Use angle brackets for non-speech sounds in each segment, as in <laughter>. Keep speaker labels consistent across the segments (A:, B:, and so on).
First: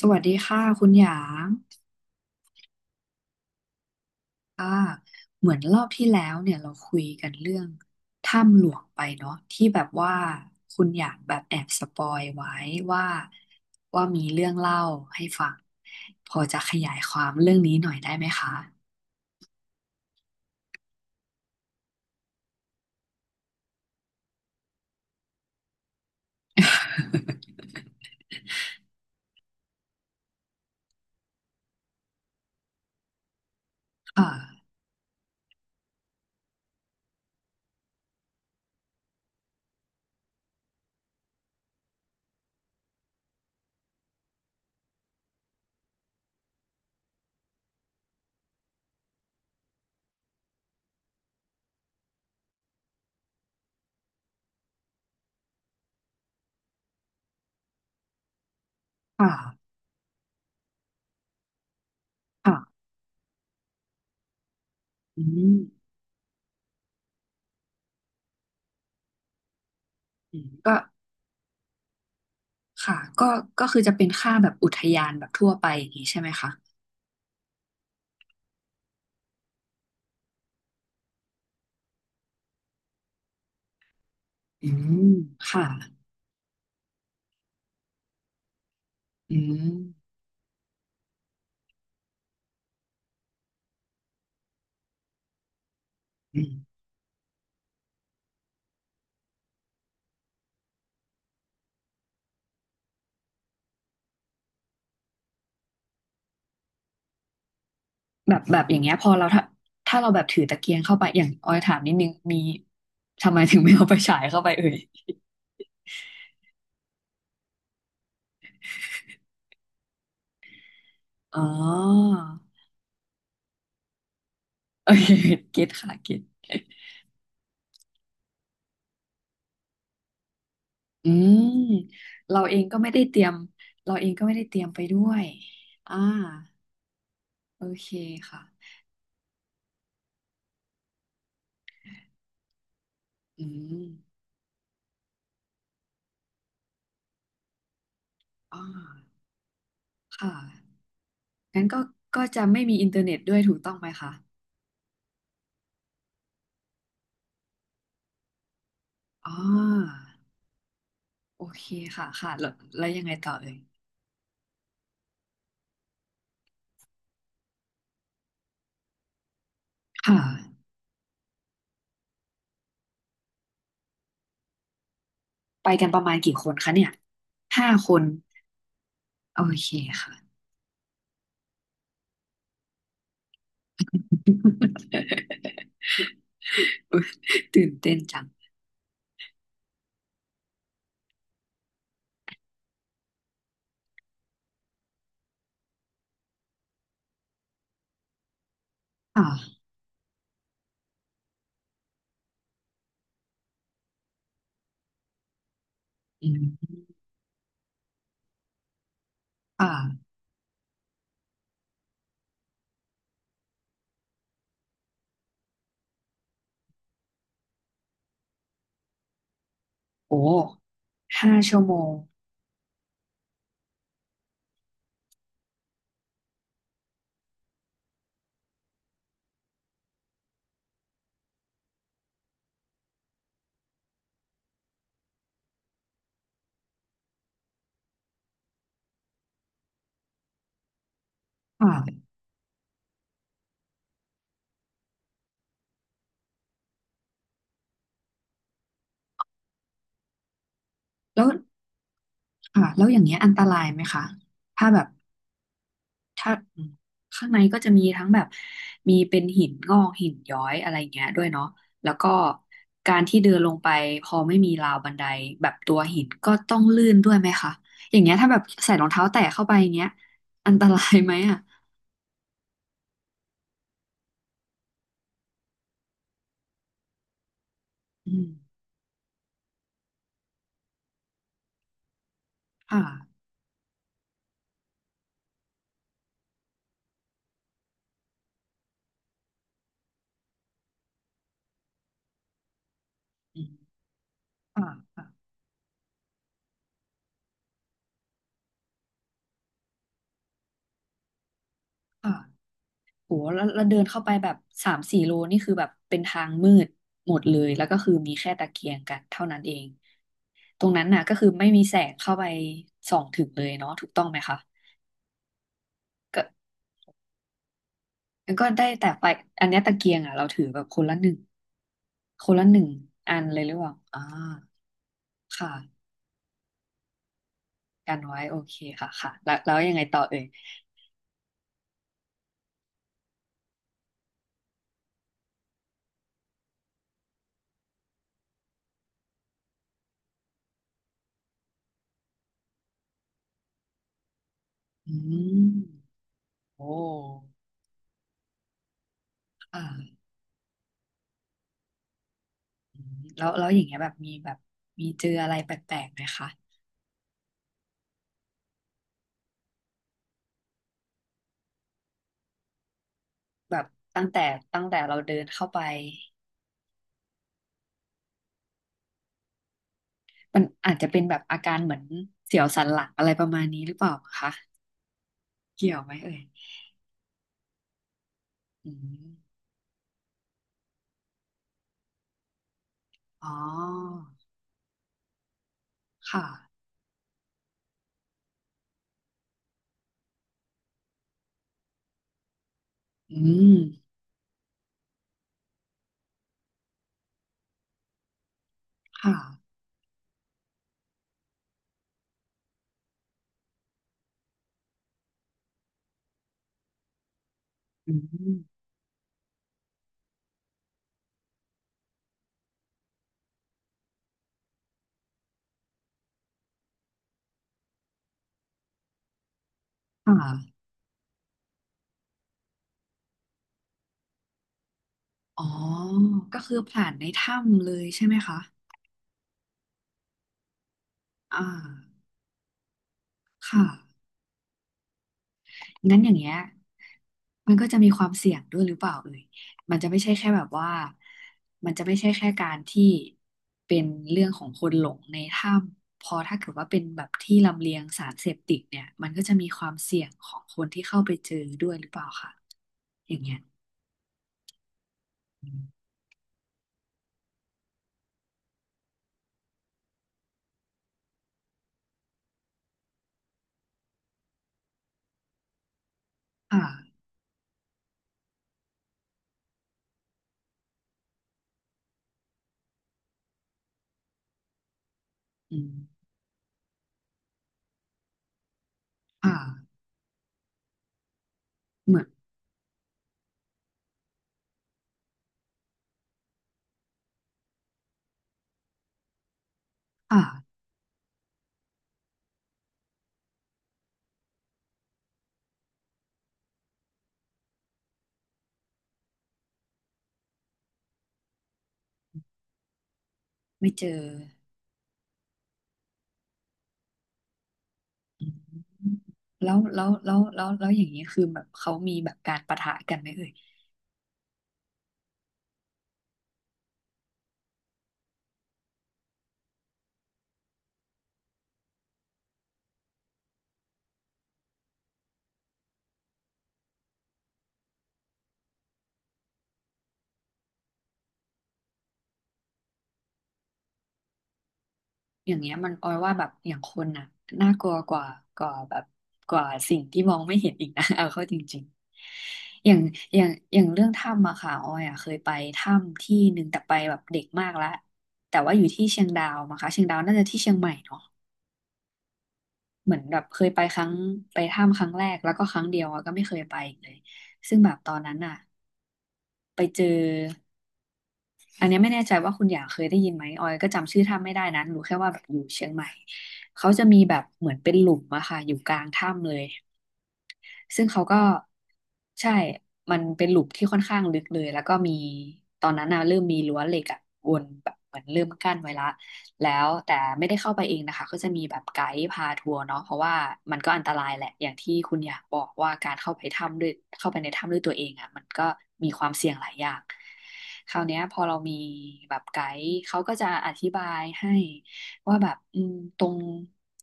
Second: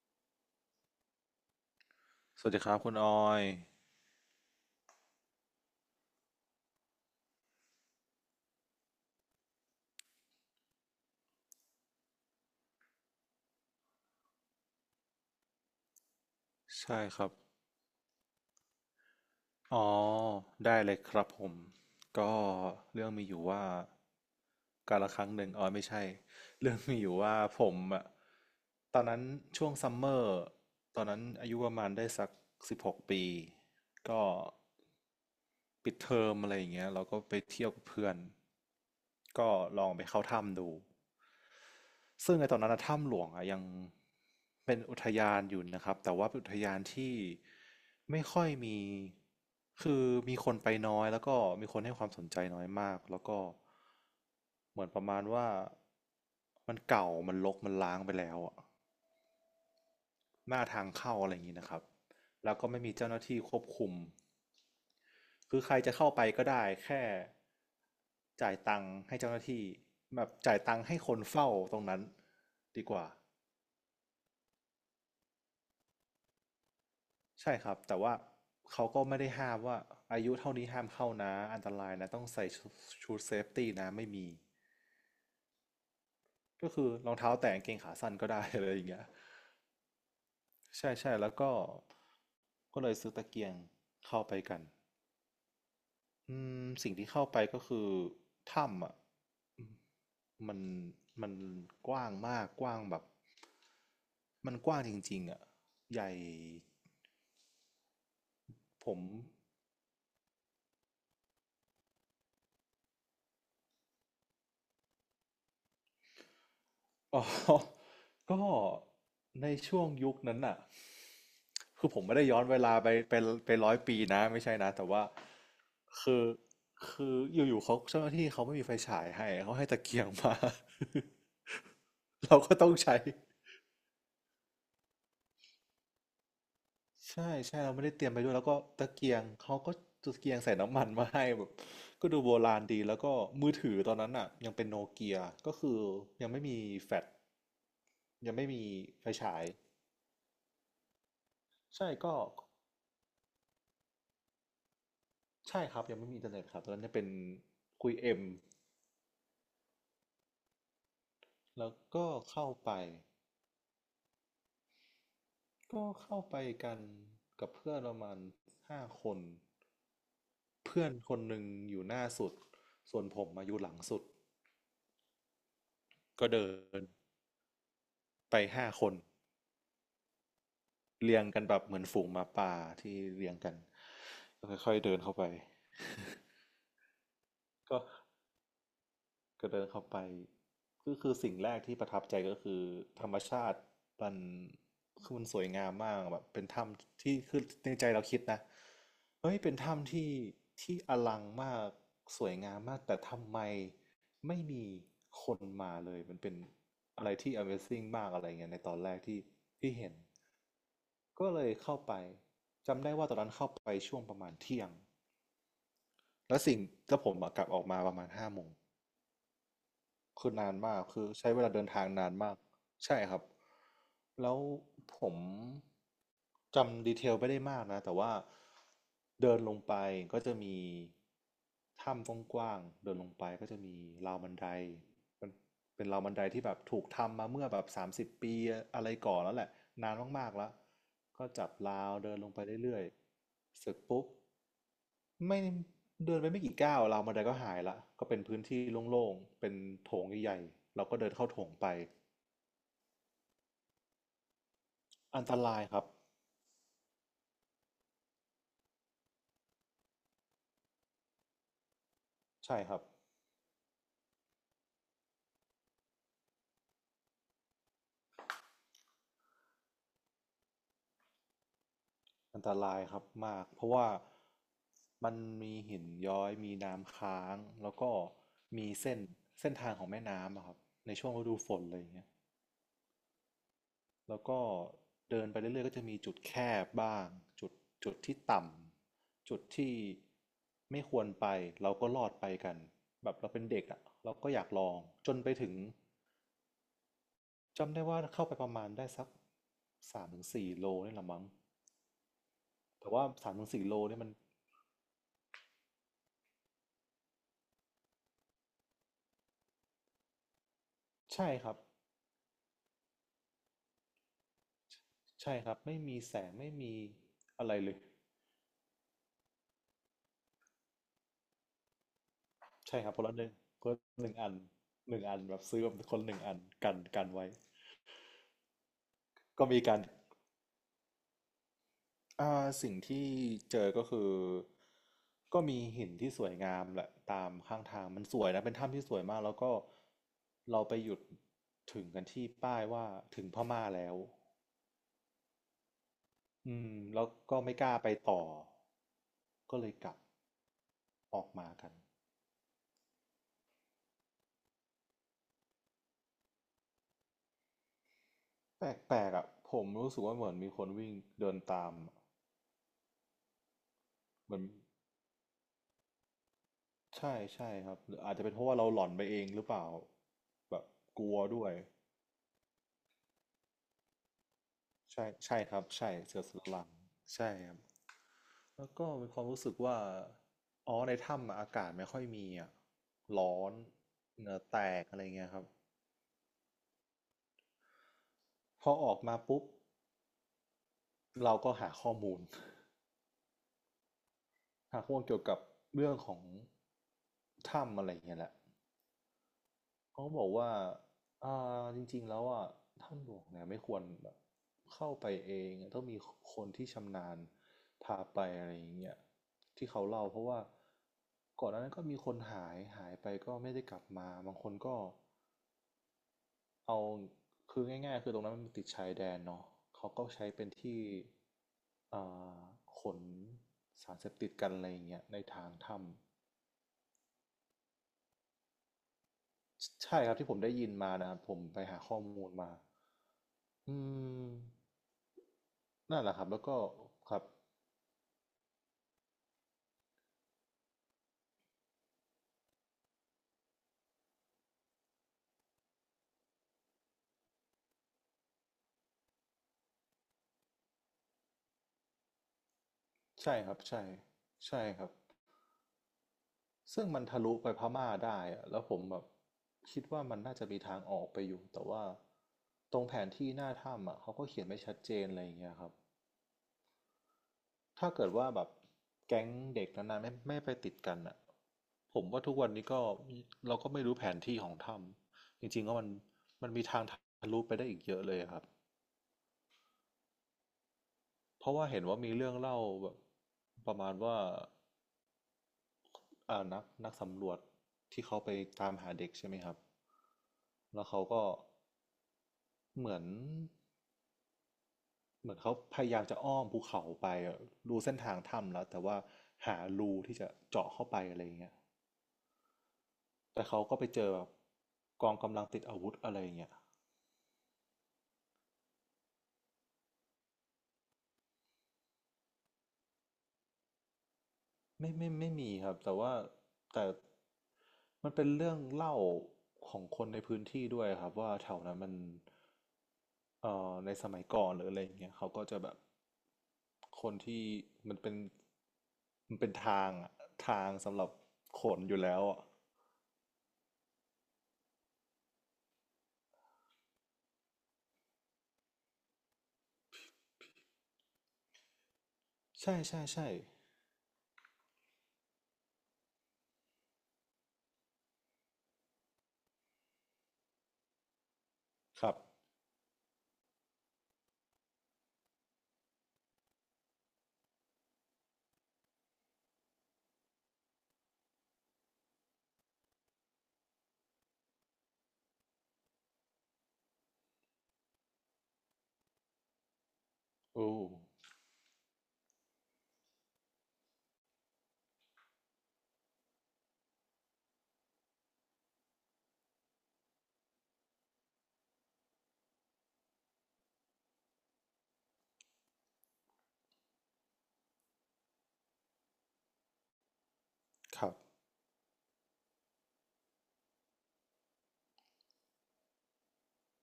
A: สวัสดีค่ะคุณหยาง
B: สวัสดีครับคุณออย
A: ค่ะเหมือนรอบที่แล้วเนี่ยเราคุยกันเรื่องถ้ำหลวงไปเนาะที่แบบว่าคุณหยางแบบแอบสปอยไว้ว่ามีเรื่องเล่าให้ฟังพอจะขยาย
B: ใช่
A: ค
B: ค
A: วา
B: รั
A: ม
B: บ
A: เรื่องนี้หน่อยได้ไหมคะ
B: อ๋อได้เลยครับผมก็เรื่องมีอยู่ว่ากาละครั้งหนึ่งอ๋อไม่ใช่เรื่องมีอยู่ว่า
A: <laughs>
B: ผมอะตอนนั้นช่วงซัมเมอร์ตอนนั้นอายุประมาณได้สัก16 ปีก็
A: ค่ะ
B: ปิดเทอมอะไรอย่างเงี้ยเราก็ไปเที่ยวกับเพื่อนก็ลองไปเข้าถ้ำดู ซึ่งไอ้ตอนนั้นนะถ้ำหลวงอะยังเป็นอุทยานอยู่นะครับแต่ว่าเป็นอุทยานที่ไม่ค่อยมีคือมีคนไปน้อยแล้วก็มีคนให้ความสนใจน้อยมากแล้วก็เหมือนประมาณว่ามันเก่ามันรกมันล้างไปแล้วอะ
A: ค่ะ
B: หน้าทางเข้าอะไรอย่างนี้นะครับแล้วก็ไม่
A: ค่ะ
B: มีเจ้าหน้าที่ควบคุม
A: อืม
B: คือใครจะเข้าไปก็ได้แค่จ่ายตังค์ให้เจ้าหน้าที่แบบ
A: อืม
B: จ่ายตังค์ให้คนเฝ้าตรงนั้นดีก
A: ค่ะ
B: ว่า
A: ก็ก็คือจะเป็นค่าแบบอุทยานแบบทั่วไปอย่างนี้ใช่ไหมคะ
B: ใช่ครับแต่ว่าเขาก็ไม่ได้ห้ามว่าอายุเท่านี้ห้ามเข้านะอันตรายนะต้องใส่ชดเซฟตี้นะไม่มี
A: อืมค่ะ
B: ก็คือรองเท้าแตะกางเกงขาสั้นก็ได้อะไรอย่างเงี้ย
A: อืม
B: ใช่ใช่แล้วก็ก็เลยซื้อตะเกียงเข้าไปกันอื
A: อื
B: ม
A: ม
B: สิ่งที่เข้าไปก็คือถ้ำอ่ะอืมมันมันกว้างมากกว้างแบบมันกว้างจริงๆอ่ะใหญ่
A: แบบอย่าง
B: ผ
A: เงี้ย
B: ม
A: พอเราถ้าเราแบบถือตะเกียงเข้าไปอย่างออยถามนิดนึงมีทำไมถึงไม่เอาไปฉายเข้าไปเอ่ย
B: อ๋อ <laughs> ก็ในช่วงยุคนั้นน่ะ
A: อ๋อ
B: คือผมไม่ได้ย้อนเวลาไปไป100 ปีนะไม่ใช่นะ
A: <laughs>
B: แต่
A: โอ
B: ว่า
A: เคเก็ตค่ะเก็
B: คือ
A: ต
B: คืออยู่ๆเขาเจ้าหน้าที่เขาไม่มีไฟฉายให้เขาให้ตะเกียงมา
A: อืม
B: <laughs> เรา
A: เรา
B: ก็
A: เอง
B: ต้อง
A: ก็ไม่
B: ใช้
A: ได้เตรียมเราเองก็ไม่ได้เตรียมไปด้วยอ่า
B: ใช่ใช่
A: โอ
B: เราไม่
A: เค
B: ได้เตรียมไปด้วย
A: ค่ะ
B: แล้วก็ตะเกียงใส่น้ำมันมาให้แบบก็ดูโบราณดีแล้วก็
A: อื
B: มือถือ
A: ม
B: ตอนนั้นอ่ะยังเป็นโนเกียก็คือยังไม่มีแฟลชยังไม่
A: อ่
B: มีไฟ
A: า
B: ฉาย
A: ค่ะงั้นก็
B: ใช่ก็
A: ก็จะไม่มีอินเทอร์เน็ตด้วยถูกต้องไหมคะ
B: ใช่ครับยังไม่มีอินเทอร์เน็ตครับตอนนั้นจะเป็นคุยเอ็ม
A: อ๋อโอเค
B: แล้วก็
A: ค่ะค่ะแล้
B: เข้า
A: ว
B: ไป
A: ยังไงต่อเอ่ย
B: ก็เข้าไปกันกับเพื่อนประมาณห้าคน
A: ค่ะ
B: เพื่อนคนหนึ่งอยู่หน้าสุดส่วนผมมาอยู่หลังสุด
A: ไปกันประมาณ
B: ก็
A: กี่ค
B: เดิ
A: นคะ
B: น
A: เนี่ย ห้าคน
B: ไปห้าคน
A: โอเคค่ะ
B: เรียงกันแบบเหมือนฝูงหมาป่าที่เรียงกันก็ค่อยๆเดินเข้าไป
A: <laughs> อุ๊ยตื่น
B: ก็
A: เต้นจัง
B: ก็เดินเข้าไปก็คือสิ่งแรกที่ประทับใจก็คือธรรมชาติมันคือมันสวยงามมากแบบเป็นถ้ำที่คือในใจเราคิดนะเฮ้ยเป็น
A: อ่า
B: ถ้ำที่อลังมากสวยงามมากแต่ทำไมไม่มีคนมาเลยมัน
A: อื
B: เป็น
A: ม
B: อะไรที่ Amazing มากอะไรเงี้ยในตอนแรกที่
A: อ่า
B: ที่เห็นก็เลยเข้าไปจำได้ว่าตอนนั้นเข้าไปช่วงประมาณเที่ยงแล้วสิ่งแล้วผมอะกลับออกมาประมาณ5 โมง
A: โอ้
B: คือนานมากคือใช้
A: ห้า
B: เวลา
A: ชั่ว
B: เดิน
A: โม
B: ทาง
A: ง
B: นานมากใช่ครับแล้วผมจำดีเทลไม่ได้มากนะแต่ว่าเดินลงไปก็จะมีถ้ำกว้างๆเดินลงไปก็จะมีราวบันไดั เป็นราวบันไดที่แบบถูกทำมาเมื่อแบบ30 ปีอะไรก่อนแล้วแหละนานมากๆแล้วก็จับราว
A: อ่า
B: เดินลงไปเรื่อยๆเสร็จปุ๊บไม่เดินไปไม่กี่ก้าวราวบันไดก็หายละก็เป็นพื้นที่โล่งๆเป็นโถงใหญ่ๆเราก็เดิน
A: แล้
B: เข้า
A: ว
B: โถงไป
A: อ่า แล้วอย่างเงี้ยอันตรายไหมคะ ถ้าแบบ
B: อันตรายครับ
A: ถ้าข้างในก็จะมีทั้งแบบมีเป็นหินงอกหินย้อยอะไรเงี้ยด้วยเนาะแล้วก็
B: ใช่ครับ
A: การที่เดินลงไปพอไม่มีราวบันไดแบบตัวหินก็ต้องลื่นด้วยไหมคะอย่างเงี้ยถ้าแบบใส่รองเท้าแตะเข้าไปอย่างเงี้ยอันตรายไหมอ่ะ
B: อันตรายครับมากเพราะว่ามันมีหินย้อยมีน้ำค้างแล้วก็
A: อืม
B: มีเส้นเส้นทางของแม่น้ำอะครับในช่วงฤดูฝนอะไรอย่างเงี้ย
A: ค่ะ
B: แล้วก็เดินไปเรื่อยๆก็จะมีจุดแคบบ้างจุดจุดที่ต่ำจุดที่ไม่ควรไปเราก็รอดไปกันแบบเรา
A: อื
B: เป็น
A: ม
B: เด็กอ่ะเราก็อยากล
A: ค่
B: องจน
A: ะ
B: ไปถึงจำได้ว่าเข้าไปประมาณได้สักสามถึงสี่โลนี่แหละมั้ง
A: ค่ะ
B: แต่ว่า
A: โห
B: สาม
A: แล้ว
B: ถึงสี่โล
A: เดิน
B: นี่
A: เข้า
B: มั
A: ไป
B: น
A: แบบ3-4 โลนี่คือแบบเป็นทางมืดหมดเลยแล้วก็คือมีแค่ตะเกียงกันเท่านั้นเองตรงนั้นน่ะก็คือ
B: ใช่ค
A: ไม่
B: รับ
A: มีแสงเข้าไปส่องถึงเลยเนาะถูกต้องไหมคะ
B: ใช่ครับไม่มีแส
A: ก็
B: งไม่มีอะไรเลย
A: ได้แต่ไฟอันเนี้ยตะเกียงอ่ะเราถือแบบคนละหนึ่งคนละหนึ่ง
B: ใช่ครับ
A: อันเลยหรือ
B: ค
A: เป
B: น
A: ล่า
B: ละ
A: อ่า
B: หนึ่งอันหนึ่งอันแบบซื้อแบบ
A: ค่ะ
B: คนหนึ่งอันกันไว้
A: กันไว้โอเคค่ะค่ะแล้ว
B: ก็มี
A: ยั
B: กา
A: ง
B: ร
A: ไงต่อเอ่ย
B: อ่าสิ่งที่เจอก็คือก็มีหินที่สวยงามแหละตามข้างทางมันสวยนะเป็นถ้ำที่สวยมากแล้วก็เราไปหยุดถึงกันที่ป้ายว่าถึงพม่าแล้ว
A: อืม
B: อื
A: โอ้
B: มแล้วก็ไม่กล้าไปต่อก็เลยกลับ
A: ค่ะ
B: ออกมากัน
A: อืมแล้วอย่างเงี้ยแบบมีเจออะไรแปลกๆไหมคะ
B: แปลกๆอ่ะผมรู้สึกว่าเหมือนมีคนวิ่งเดินตามอะ
A: แบบตั้งแต่
B: เหมือน
A: เราเดินเข้าไป
B: ใช่ใช่ครับหรืออาจจะเป็นเพราะว่าเราหลอนไปเองหรือเปล่า
A: มัน
B: แบบ
A: อาจจะเป็
B: ก
A: น
B: ลั
A: แบ
B: ว
A: บอา
B: ด้วย
A: การเหมือนเสียวสันหลังอะไรประมาณนี้หรือเปล่าคะ
B: ใช่ใช่ครับ
A: เกี่ยว
B: ใช่
A: ไหมเอ่
B: เสื
A: ย
B: อสลังใช่ครับ แล้
A: อื
B: วก็มีความ
A: ม
B: รู้สึกว่าอ๋อในถ้ำอะอากาศไม่ค่อยมีอ่ะ
A: อ๋
B: ร้
A: อ
B: อนเหงื่อแตกอะไรเงี้ยครับ
A: ค่ะ
B: พอออกมาปุ๊บเราก็หาข้อมูล
A: อืม
B: <laughs> หาข้อมูลเกี่ยวกับเรื่องของถ้ำอะไรเงี้ยแหละ
A: ค่ะ
B: เขาบอกว่าอ่า จริงๆ แล้วอ่ะถ้ำหลวงเนี่ยไม่ควรแบบเข้าไปเองต้องมีคนที่ชำนาญ
A: อื
B: พาไป
A: ม
B: อะไรอย่างเงี้ยที่เขาเล่าเพราะว่าก่อนหน้านั้นก็มีคนหายไปก็ไม่ได้กลับมาบางคนก็ เอาคือง่ายๆคือตรงนั้นมันติดชายแดนเนาะเขาก็ใช้เป็น
A: ค่ะ
B: ที่อ่าขนสารเสพติดกันอะไรอย่างเงี้ยใน
A: อ๋อ
B: ทางถ้ำ
A: ก็คือผ่านในถ้ำเลยใช่ไหมคะ
B: ใช่ครับที่ผมได้ยินมานะครับผ
A: อ่
B: มไปหาข้อ
A: า
B: มูลมา
A: ค่ะ
B: อืม
A: งั้
B: นั่
A: น
B: น
A: อ
B: แห
A: ย่า
B: ละ
A: ง
B: ครั
A: เงี้
B: บ
A: ย
B: แล้วก็ครับ
A: มันก็จะมีความเสี่ยงด้วยหรือเปล่าเอ่ยมันจะไม่ใช่แค่แบบว่ามันจะไม่ใช่แค่การที่เป็นเรื่องของคนหลงในถ้ำพอถ้าเกิดว่าเป็นแบบที่ลำเลียงสารเสพติดเนี่ยมันก็จะมีความเสี่ยงของคนที่เข้าไปเจอด้วยหรือเปล่าค่ะอย่างเงี้
B: ใช่
A: ย
B: ครับใช่ใช่ครับ
A: อืม
B: ซึ่งมันทะลุไปพม่าได้อะแล้วผมแบบคิดว่ามันน่าจะมีทางออกไปอยู่แต่ว่าตรงแผนที่หน้าถ้ำอ่ะเขาก็เขียนไม่ชัดเจนอะไรอย่างเงี้ยครับ
A: อ่า
B: ถ้าเกิดว่าแบบแก๊งเด็กนานๆไม่ไปติดกันอ่ะผมว่าทุกวันนี้ก็เราก็ไม่รู้แผนที่ของถ้ำจ
A: อื
B: ริงๆ
A: ม
B: ก็มันมีทางทะลุไปได้อีกเยอะเลยอะครับ
A: อ่า
B: เพราะว่าเห็น
A: เห
B: ว่า
A: มือน
B: มีเรื่องเล่าแบบประมาณว่านักสำรวจที่เขาไปตามหาเด็กใช่ไหมครับ
A: อ่า
B: แล้วเขาก็เหมือนเขาพยายามจะอ้อมภูเขาไปอะดูเส้นทางถ้ำแล้วแต่ว่าหารูที่จะเจาะเข้าไปอะไรอย่างเงี้ย แต่เขา
A: ไม่
B: ก็
A: เจ
B: ไปเจ
A: อ
B: อแบบกองกำลังติดอาวุธอะไรอย่างเงี้ย
A: อืมแล้วอย่างนี้คือแบบเขามีแบบการปะทะกันไหมเอ่ย
B: ไม่มีครับแต่ว่าแต่มันเป็นเรื่องเล่าของคนในพื้นที่ด้วยครับว่าแถวนั้นมันในสมัยก่อนหรืออะไรอย่างเงี้ยเขาก็จะแบบคนที่มันเป็นมันเป็นทางอะทางสำหรับขนอยู่แล้วอ่ะ
A: อย่างเงี้ยมันออยว่าแบบอย่างคนน่ะน่ากลัวกว่ากว่าแบบสิ่งที่มองไม่เห็นอีกนะ <laughs> เอาเข้าจริงๆอย่า
B: ใช่
A: ง
B: ใช่ใช่
A: เรื่องถ้ำอะค่ะออยอะเคยไปถ้ำที่หนึ่งแต่ไปแบบเด็กมากละแต่ว่าอยู่ที่เชียงดาวมั้งคะเชียงดาวน่าจะที่เชียงใหม่เนาะ
B: ครับ
A: เหมือนแบบเคยไปครั้งไปถ้ำครั้งแรกแล้วก็ครั้งเดียวอะก็ไม่เคยไปอีกเลยซึ่งแบบตอนนั้นอะไปเจอ อันเนี้ยไม่แน่ใจว่าคุณอย่างเคยได้ยินไหมออยก็จำชื่อถ้ำไม่ได้นะรู้แค่ว่าแบบอยู่เชียงใหม่เขาจะมีแบบเหมือนเป็นหลุมอะค่ะอยู่กลางถ้ำเลย
B: โอ
A: ซึ่งเขาก็
B: ้
A: ใช่มันเป็นหลุมที่ค่อนข้างลึกเลยแล้วก็มีตอนนั้นน่ะเริ่มมีรั้วเหล็กอะวนแบบเหมือนเริ่มกั้นไว้ละแล้วแต่ไม่ได้เข้าไปเองนะคะก็จะมีแบบไกด์พาทัวร์เนาะเพราะว่ามันก็อันตรายแหละอย่างที่คุณอยากบอกว่าการเข้าไปถ้ำด้วยเข้าไปในถ้ำด้วยตัวเองอ่ะมันก็มีความเสี่ยงหลายอย่างคราวเนี้ย
B: ครั
A: พ
B: บ
A: อเรามีแบบไกด์เขาก็จะอธิบายให้ ว่าแบบอืมตรง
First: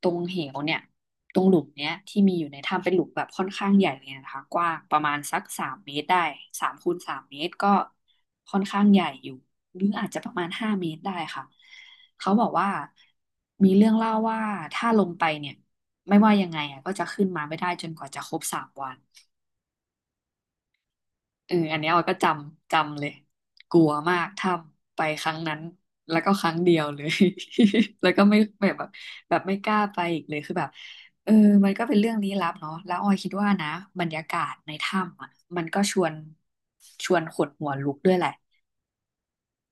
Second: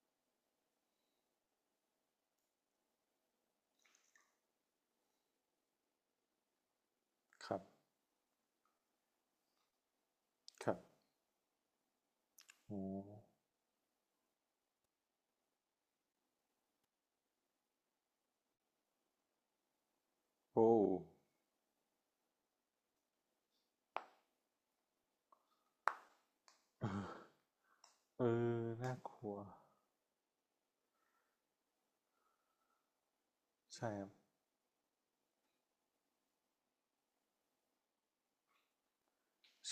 A: เหวเนี่ยตรงหลุมเนี้ยที่มีอยู่ในถ้ำเป็นหลุมแบบค่อนข้างใหญ่เลยนะคะกว้างประมาณสักสามเมตรได้สามคูณสามเมต
B: ค
A: ร
B: รับ
A: ก็ค่อนข้างใหญ่อยู่หรืออาจจะประมาณ
B: ค
A: ห้า
B: รับ
A: เมตรได้ค่ะเขาบอกว่า
B: โอ้
A: มีเรื่องเล่าว่าถ้าลงไปเนี่ยไม่ว่ายังไงอ่ะก็จะขึ้นมาไม่ได้จนกว่าจะครบ3 วัน
B: โอ้
A: เอออันเนี้ยออยก็จำเลยกลัวมากถ้ำไปครั้งนั้นแล้วก็ครั้งเดียวเลย <laughs> แล้วก็
B: เอ
A: ไม่
B: อ
A: แบบแบบ
B: น่ากลัว
A: แบบไม่กล้าไปอีกเลยคือแบบเออมันก็เป็นเรื่องลี้ลับเนาะแล้วออยคิดว่านะ
B: ใช่
A: บ
B: ค
A: ร
B: รับ
A: รยากาศในถ้ำอ่ะมันก็ชวนขนหัวลุกด้วยแหละ
B: ใ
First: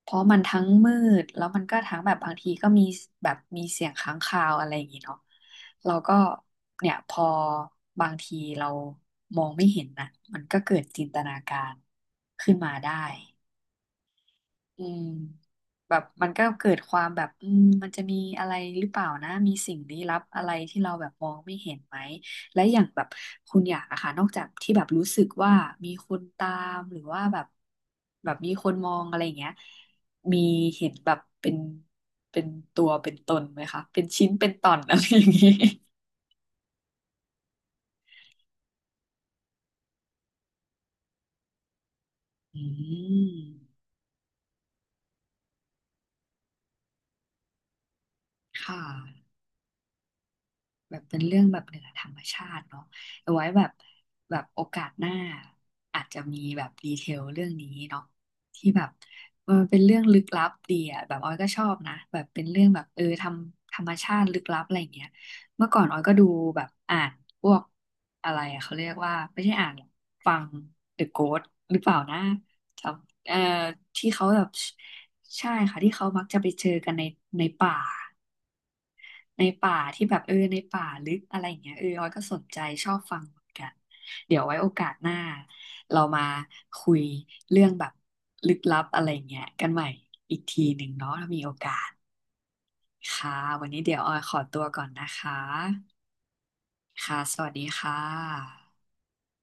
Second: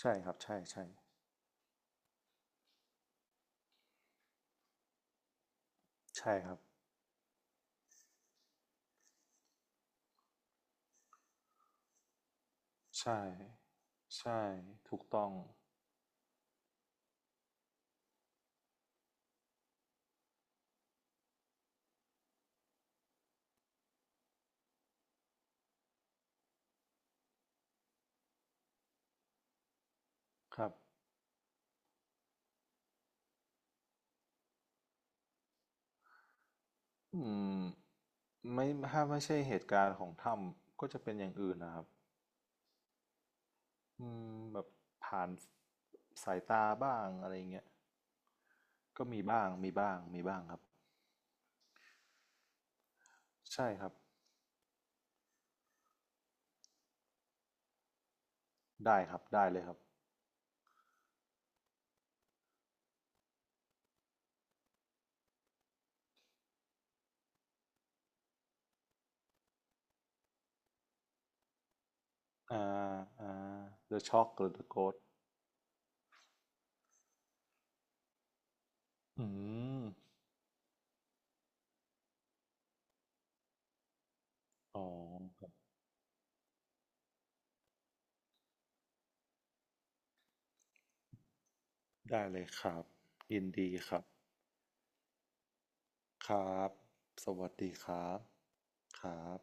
A: เพ
B: ช่
A: ราะ
B: ครั
A: มั
B: บ
A: น
B: ใช่
A: ทั้ง
B: ใช่
A: มืดแล้วมันก็ทั้งแบบบางทีก็มีแบบมีเสียงค้างคาวอะไรอย่างงี้เนาะเราก็
B: ใช่ครับ
A: เนี่ยพอบางทีเรามองไม่เห็นนะมันก็เกิดจินตนาการขึ้นมาได้
B: ใช่ใช่
A: อื
B: ถู
A: ม
B: กต้อง
A: แบบมันก็เกิดความแบบอืมมันจะมีอะไรหรือเปล่านะมีสิ่งลี้ลับอะไรที่เราแบบมองไม่เห็นไหมและอย่างแบบคุณอยากอะค่ะนอกจากที่แบบรู้สึกว่ามีคนตามหรือว่าแบบมีคนมองอะไรอย่างเงี้ยมี
B: ครับ
A: เห็นแบบเป็นตัวเป็นตนไหมคะเป็นชิ้นเป็นตอน <laughs> อะไรอย่างงี้
B: อืมไม่ถ้าไม่ใช่เหตุการณ์ของถ้ำก็จะเป็นอย่างอื่นนะครับ
A: อืม
B: อืมแบบผ่านสายตาบ้างอะไรเงี้ย
A: ค่
B: ก็มี
A: ะ
B: บ้าง มีบ้าง มีบ้างครับ
A: แบบเป็นเรื่องแบบเหนือธรรมชาติเนาะเอาไว้แบ
B: ใช่
A: บ
B: ครับ
A: แบบโอกาสหน้าอาจจะมีแบบดีเทลเรื่องนี้เนาะที่แบบ
B: ได้ครับ ได้
A: มั
B: เลย
A: น
B: ครั
A: เป็
B: บ
A: นเรื่องลึกลับดีอ่ะแบบออยก็ชอบนะแบบเป็นเรื่องแบบทำธรรมชาติลึกลับอะไรอย่างเงี้ยเมื่อก่อนออยก็ดูแบบอ่านพวกอะไรอะเขาเรียกว่าไม่ใช่อ่านหรอกฟัง The Ghost หรือเปล่านะ
B: อ่
A: จำ
B: อ่า The
A: ที่เขา
B: Shock
A: แบ
B: ห
A: บ
B: รือ The Ghost
A: ใช่ค่ะที่เขามักจะไปเจอกันในในป่า
B: อื
A: ในป่า
B: ม
A: ที่แบบในป่าลึกอะไรอย่างเงี้ยออยก็สนใจชอบฟังเหมือนกันเดี๋ยวไว้โอ
B: อ๋อ
A: กาสหน้า
B: ครับ
A: เรามาคุยเรื่องแบบลึกลับอะไรเงี้ยกันใหม่อีกทีหนึ่งเนาะถ้ามีโอกาส
B: ได้เลยครับ
A: ค่ะ
B: ยิน
A: วัน
B: ดี
A: นี้
B: ค
A: เดี๋ย
B: รั
A: ว
B: บ
A: ออยขอตัวก่อนนะคะ
B: ครับ
A: ค่ะ
B: ส
A: สวั
B: วั
A: ส
B: ส
A: ดี
B: ดีค
A: ค่
B: รับ
A: ะ
B: ครับ